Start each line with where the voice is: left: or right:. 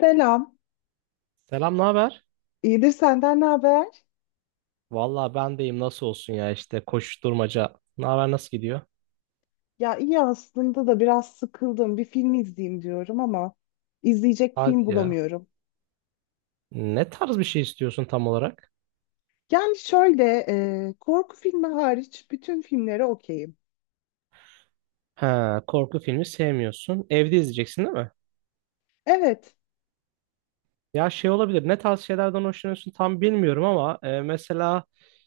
left: Selam.
right: Selam, ne haber?
left: İyidir, senden ne haber?
right: Vallahi ben deyim nasıl olsun ya işte koşuşturmaca. Ne haber nasıl gidiyor?
left: Ya iyi aslında da biraz sıkıldım. Bir film izleyeyim diyorum ama izleyecek film
right: Hadi ya.
left: bulamıyorum.
right: Ne tarz bir şey istiyorsun tam olarak?
left: Yani şöyle Korku filmi hariç bütün filmlere okeyim.
right: Ha, korku filmi sevmiyorsun. Evde izleyeceksin değil mi?
left: Evet.
right: Ya şey olabilir. Ne tarz şeylerden hoşlanıyorsun tam bilmiyorum ama mesela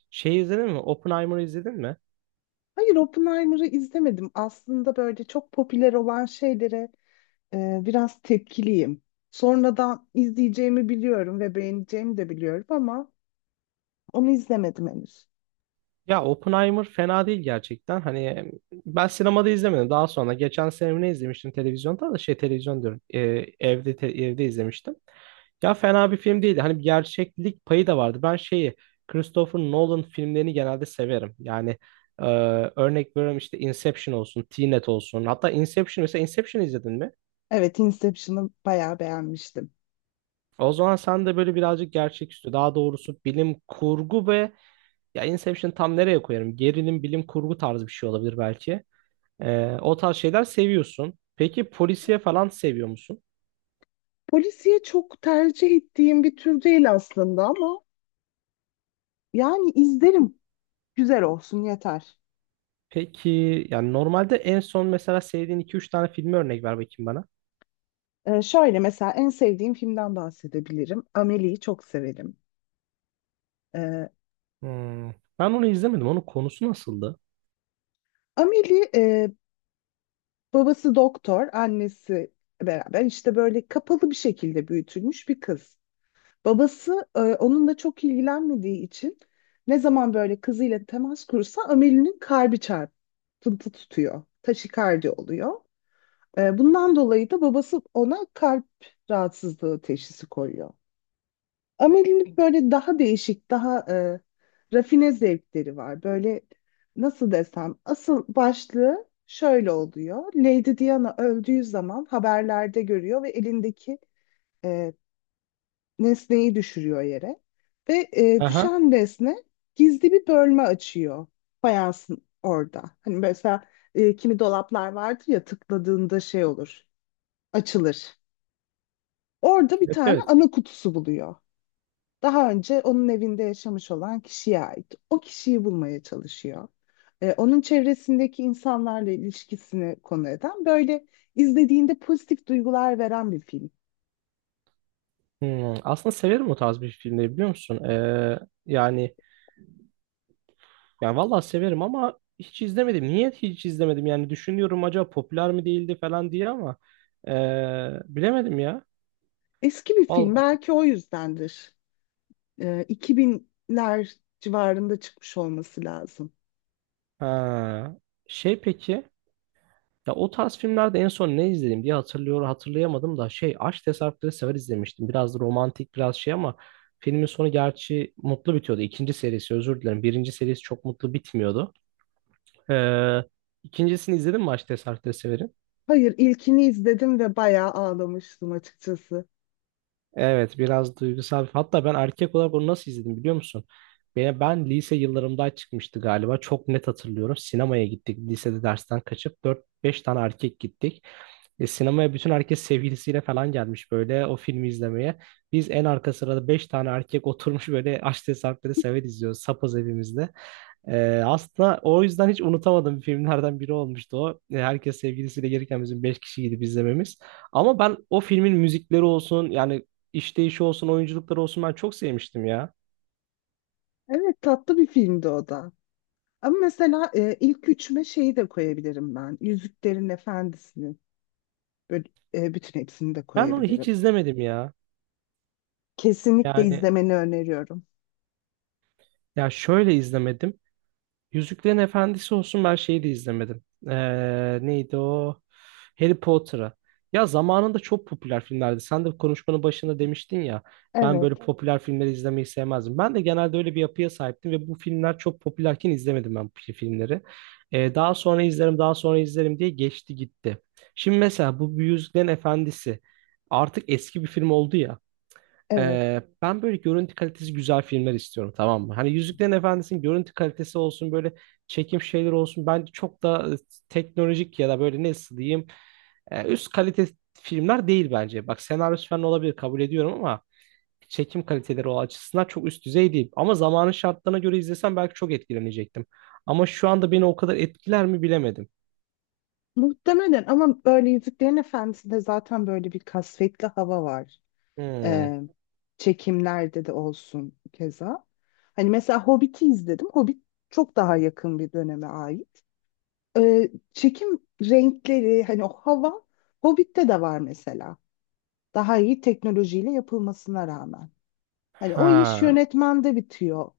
right: şey izledin mi? Oppenheimer'ı izledin mi?
left: Hayır, Oppenheimer'ı izlemedim. Aslında böyle çok popüler olan şeylere biraz tepkiliyim. Sonradan izleyeceğimi biliyorum ve beğeneceğimi de biliyorum ama onu izlemedim henüz.
right: Ya Oppenheimer fena değil gerçekten. Hani ben sinemada izlemedim. Daha sonra geçen sene mi ne izlemiştim televizyonda da şey televizyon diyorum. Evde evde izlemiştim. Ya fena bir film değildi. Hani bir gerçeklik payı da vardı. Ben şeyi Christopher Nolan filmlerini genelde severim. Yani e, örnek veriyorum işte Inception olsun, Tenet olsun. Hatta Inception mesela Inception izledin mi?
left: Evet, Inception'ı bayağı beğenmiştim.
right: O zaman sen de böyle birazcık gerçeküstü, daha doğrusu bilim kurgu ve ya Inception tam nereye koyarım? Gerilim, bilim kurgu tarzı bir şey olabilir belki. O tarz şeyler seviyorsun. Peki polisiye falan seviyor musun?
left: Polisiye çok tercih ettiğim bir tür değil aslında ama yani izlerim. Güzel olsun yeter.
right: Peki yani normalde en son mesela sevdiğin iki üç tane filmi örnek ver bakayım bana.
left: Şöyle, mesela en sevdiğim filmden bahsedebilirim. Amelie'yi çok severim. Ee,
right: Hmm. Ben onu izlemedim. Onun konusu nasıldı?
left: Amelie, babası doktor, annesi beraber işte böyle kapalı bir şekilde büyütülmüş bir kız. Babası onunla çok ilgilenmediği için ne zaman böyle kızıyla temas kursa Amelie'nin kalbi çarpıntı tutuyor. Taşikardi oluyor. Bundan dolayı da babası ona kalp rahatsızlığı teşhisi koyuyor. Amelie'nin böyle daha değişik, daha rafine zevkleri var. Böyle nasıl desem, asıl başlığı şöyle oluyor. Lady Diana öldüğü zaman haberlerde görüyor ve elindeki e, nesneyi düşürüyor yere. Ve
right: Aha.
left: düşen nesne gizli bir bölme açıyor fayansın orada. Hani mesela kimi dolaplar vardır ya, tıkladığında şey olur, açılır. Orada bir
right: Evet,
left: tane
right: evet.
left: ana kutusu buluyor. Daha önce onun evinde yaşamış olan kişiye ait. O kişiyi bulmaya çalışıyor. Onun çevresindeki insanlarla ilişkisini konu eden, böyle izlediğinde pozitif duygular veren bir film.
right: Hmm, aslında severim o tarz bir filmleri biliyor musun? Yani vallahi severim ama hiç izlemedim. Niye hiç izlemedim? Yani düşünüyorum acaba popüler mi değildi falan diye ama bilemedim ya.
left: Eski bir film,
right: Vallahi.
left: belki o yüzdendir. 2000'ler civarında çıkmış olması lazım.
right: Ha. Şey peki, ya o tarz filmlerde en son ne izledim diye hatırlayamadım da şey Aşk Tesadüfleri Sever izlemiştim. Biraz da romantik biraz şey ama filmin sonu gerçi mutlu bitiyordu. İkinci serisi özür dilerim. Birinci serisi çok mutlu bitmiyordu. Ee, ikincisini izledin mi Aşk Tesadüfleri Sever'in?
left: Hayır, ilkini izledim ve bayağı ağlamıştım açıkçası.
right: Evet, biraz duygusal. Hatta ben erkek olarak onu nasıl izledim biliyor musun? Ben lise yıllarımda çıkmıştı galiba. Çok net hatırlıyorum. Sinemaya gittik. Lisede dersten kaçıp dört beş tane erkek gittik. Sinemaya bütün herkes sevgilisiyle falan gelmiş böyle o filmi izlemeye. Biz en arka sırada beş tane erkek oturmuş böyle Aşk Sarpları Sever izliyoruz sapız evimizde. Aslında o yüzden hiç unutamadığım filmlerden biri olmuştu o. Herkes sevgilisiyle gelirken bizim 5 kişi gidip izlememiz. Ama ben o filmin müzikleri olsun yani işleyişi olsun oyunculukları olsun ben çok sevmiştim ya.
left: Evet, tatlı bir filmdi o da. Ama mesela, ilk üçüme şeyi de koyabilirim ben. Yüzüklerin Efendisi'ni. Böyle, Bütün hepsini de
right: Ben onu hiç
left: koyabilirim.
right: izlemedim ya.
left: Kesinlikle
right: Yani
left: izlemeni öneriyorum.
right: ya şöyle izlemedim. Yüzüklerin Efendisi olsun ben şeyi de izlemedim. Neydi o? Harry Potter'ı. Ya zamanında çok popüler filmlerdi. Sen de konuşmanın başında demiştin ya. Ben
left: Evet,
right: böyle popüler filmleri izlemeyi sevmezdim. Ben de genelde öyle bir yapıya sahiptim ve bu filmler çok popülerken izlemedim ben bu filmleri. Daha sonra izlerim, daha sonra izlerim diye geçti gitti. Şimdi mesela bu Yüzüklerin Efendisi artık eski bir film oldu ya.
left: evet.
right: Ben böyle görüntü kalitesi güzel filmler istiyorum, tamam mı? Hani Yüzüklerin Efendisi'nin görüntü kalitesi olsun böyle çekim şeyler olsun. Bence çok da teknolojik ya da böyle nasıl diyeyim üst kalite filmler değil bence. Bak senaryosu falan olabilir kabul ediyorum ama çekim kaliteleri o açısından çok üst düzey değil. Ama zamanın şartlarına göre izlesem belki çok etkilenecektim. Ama şu anda beni o kadar etkiler mi bilemedim.
left: Muhtemelen, ama böyle Yüzüklerin Efendisi'nde zaten böyle bir kasvetli hava var.
right: Hmm.
left: E, Çekimlerde de olsun keza. Hani mesela Hobbit'i izledim. Hobbit çok daha yakın bir döneme ait. Çekim renkleri, hani o hava Hobbit'te de var mesela. Daha iyi teknolojiyle yapılmasına rağmen. Hani o iş
right: Ha.
left: yönetmende bitiyor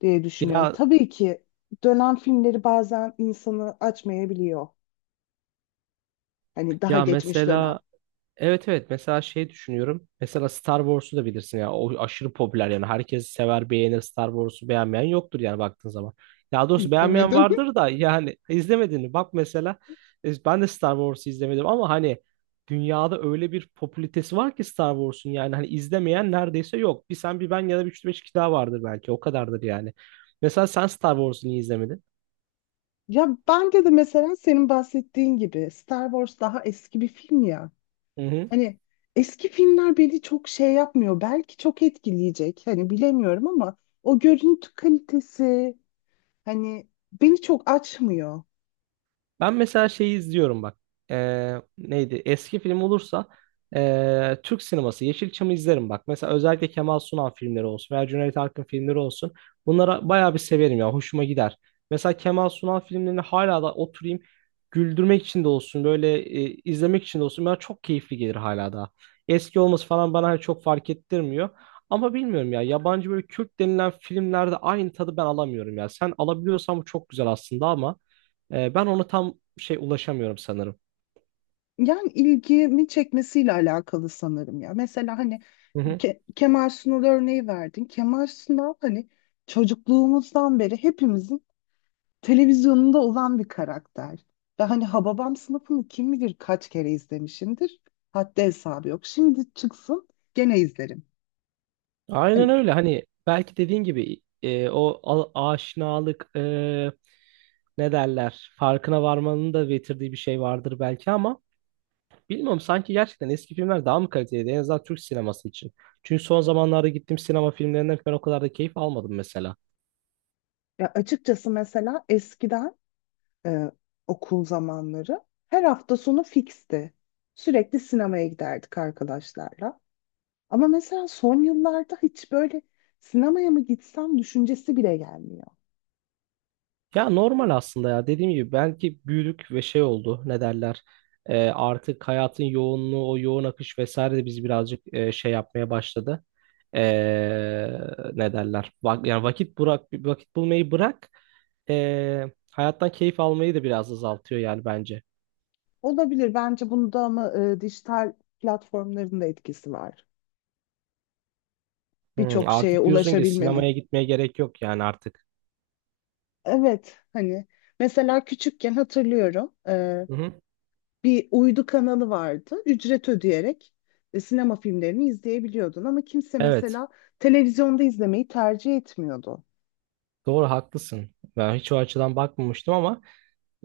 left: diye
right: Bir
left: düşünüyorum.
right: daha
left: Tabii ki dönen filmleri bazen insanı açmayabiliyor. Hani daha
right: ya
left: geçmiş dönem.
right: mesela, evet, evet mesela şey düşünüyorum. Mesela Star Wars'u da bilirsin ya. O aşırı popüler yani. Herkes sever beğenir, Star Wars'u beğenmeyen yoktur yani baktığın zaman. Ya doğrusu beğenmeyen
left: İzlemedim.
right: vardır da yani izlemediğini bak mesela, ben de Star Wars'u izlemedim ama hani dünyada öyle bir popülitesi var ki Star Wars'un, yani hani izlemeyen neredeyse yok. Bir sen bir ben ya da bir üç beş kişi daha vardır belki, o kadardır yani. Mesela sen Star Wars'u niye izlemedin?
left: Ya bence de, mesela senin bahsettiğin gibi Star Wars daha eski bir film ya. Hani eski filmler beni çok şey yapmıyor. Belki çok etkileyecek, hani bilemiyorum ama o görüntü kalitesi hani beni çok açmıyor.
right: Ben mesela şeyi izliyorum bak. Neydi? Eski film olursa Türk sineması Yeşilçam'ı izlerim bak. Mesela özellikle Kemal Sunal filmleri olsun veya Cüneyt Arkın filmleri olsun. Bunlara bayağı bir severim ya. Hoşuma gider. Mesela Kemal Sunal filmlerini hala da oturayım güldürmek için de olsun böyle izlemek için de olsun bana çok keyifli gelir hala da. Eski olması falan bana hani çok fark ettirmiyor. Ama bilmiyorum ya, yabancı böyle Kürt denilen filmlerde aynı tadı ben alamıyorum ya. Sen alabiliyorsan bu çok güzel aslında ama ben ona tam şey ulaşamıyorum sanırım.
left: Yani ilgimi çekmesiyle alakalı sanırım ya. Mesela hani
right: Hı hı.
left: Kemal Sunal örneği verdin. Kemal Sunal hani çocukluğumuzdan beri hepimizin televizyonunda olan bir karakter. Ve hani Hababam sınıfını kim bilir kaç kere izlemişimdir. Haddi hesabı yok. Şimdi çıksın gene izlerim.
right: Aynen
left: Hani
right: öyle. Hani belki dediğin gibi o aşinalık, ne derler, farkına varmanın da getirdiği bir şey vardır belki ama bilmiyorum, sanki gerçekten eski filmler daha mı kaliteliydi en azından Türk sineması için. Çünkü son zamanlarda gittiğim sinema filmlerinden ben o kadar da keyif almadım mesela.
left: Ya açıkçası, mesela eskiden, e, okul zamanları, her hafta sonu fiksti. Sürekli sinemaya giderdik arkadaşlarla. Ama mesela son yıllarda hiç böyle sinemaya mı gitsem düşüncesi bile gelmiyor.
right: Ya normal aslında ya, dediğim gibi belki büyüdük ve şey oldu, ne derler, artık hayatın yoğunluğu, o yoğun akış vesaire de bizi birazcık şey yapmaya başladı. Ee, Ne derler, yani vakit bırak, vakit bulmayı bırak, ee, hayattan keyif almayı da biraz azaltıyor yani bence.
left: Olabilir, bence bunda ama dijital platformların da etkisi var. Birçok şeye
right: Artık diyorsun ki
left: ulaşabilmenin.
right: sinemaya gitmeye gerek yok yani artık.
left: Evet, hani mesela küçükken hatırlıyorum,
right: Hı hı.
left: bir uydu kanalı vardı, ücret ödeyerek sinema filmlerini izleyebiliyordun ama kimse
right: Evet,
left: mesela televizyonda izlemeyi tercih etmiyordu.
right: doğru, haklısın, ben hiç o açıdan bakmamıştım ama.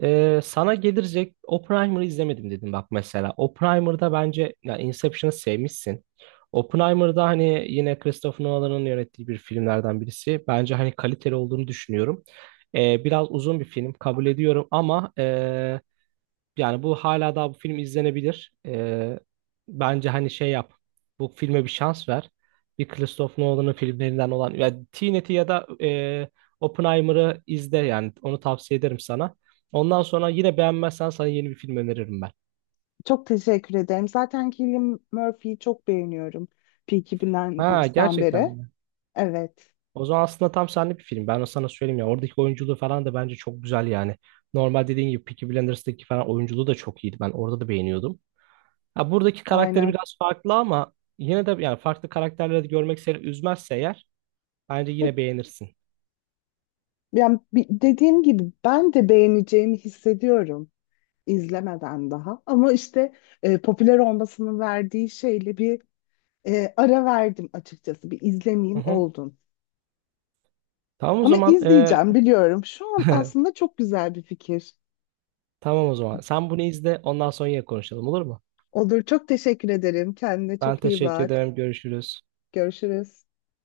right: Sana gelecek, Oppenheimer'ı izlemedim dedim bak mesela. Oppenheimer'da bence ya, Inception'ı sevmişsin. Oppenheimer'da hani yine Christopher Nolan'ın yönettiği bir filmlerden birisi. Bence hani kaliteli olduğunu düşünüyorum. Biraz uzun bir film kabul ediyorum ama yani bu hala daha bu film izlenebilir. Bence hani şey yap. Bu filme bir şans ver. Bir Christopher Nolan'ın filmlerinden olan yani Tenet'i ya da Oppenheimer'ı izle, yani onu tavsiye ederim sana. Ondan sonra yine beğenmezsen sana yeni bir film öneririm ben.
left: Çok teşekkür ederim. Zaten Cillian Murphy'yi çok beğeniyorum Peaky
right: Ha,
left: Blinders'tan
right: gerçekten
left: beri.
right: mi?
left: Evet,
right: O zaman aslında tam senlik bir film. Ben de sana söyleyeyim ya, oradaki oyunculuğu falan da bence çok güzel yani. Normal dediğin gibi Peaky Blinders'daki falan oyunculuğu da çok iyiydi. Ben orada da beğeniyordum. Ha, buradaki karakteri
left: aynen.
right: biraz farklı ama yine de yani farklı karakterleri de görmek seni üzmezse eğer bence yine beğenirsin.
left: Yani dediğim gibi ben de beğeneceğimi hissediyorum izlemeden daha, ama işte popüler olmasının verdiği şeyle bir ara verdim açıkçası. Bir
right: Hı
left: izlemeyeyim
right: hı.
left: oldum.
right: Tamam o
left: Ama
right: zaman,
left: izleyeceğim, biliyorum. Şu an aslında çok güzel bir fikir.
right: tamam o zaman. Sen bunu izle, ondan sonra yine konuşalım olur mu?
left: Olur, çok teşekkür ederim. Kendine
right: Ben
left: çok iyi
right: teşekkür
left: bak.
right: ederim. Görüşürüz.
left: Görüşürüz.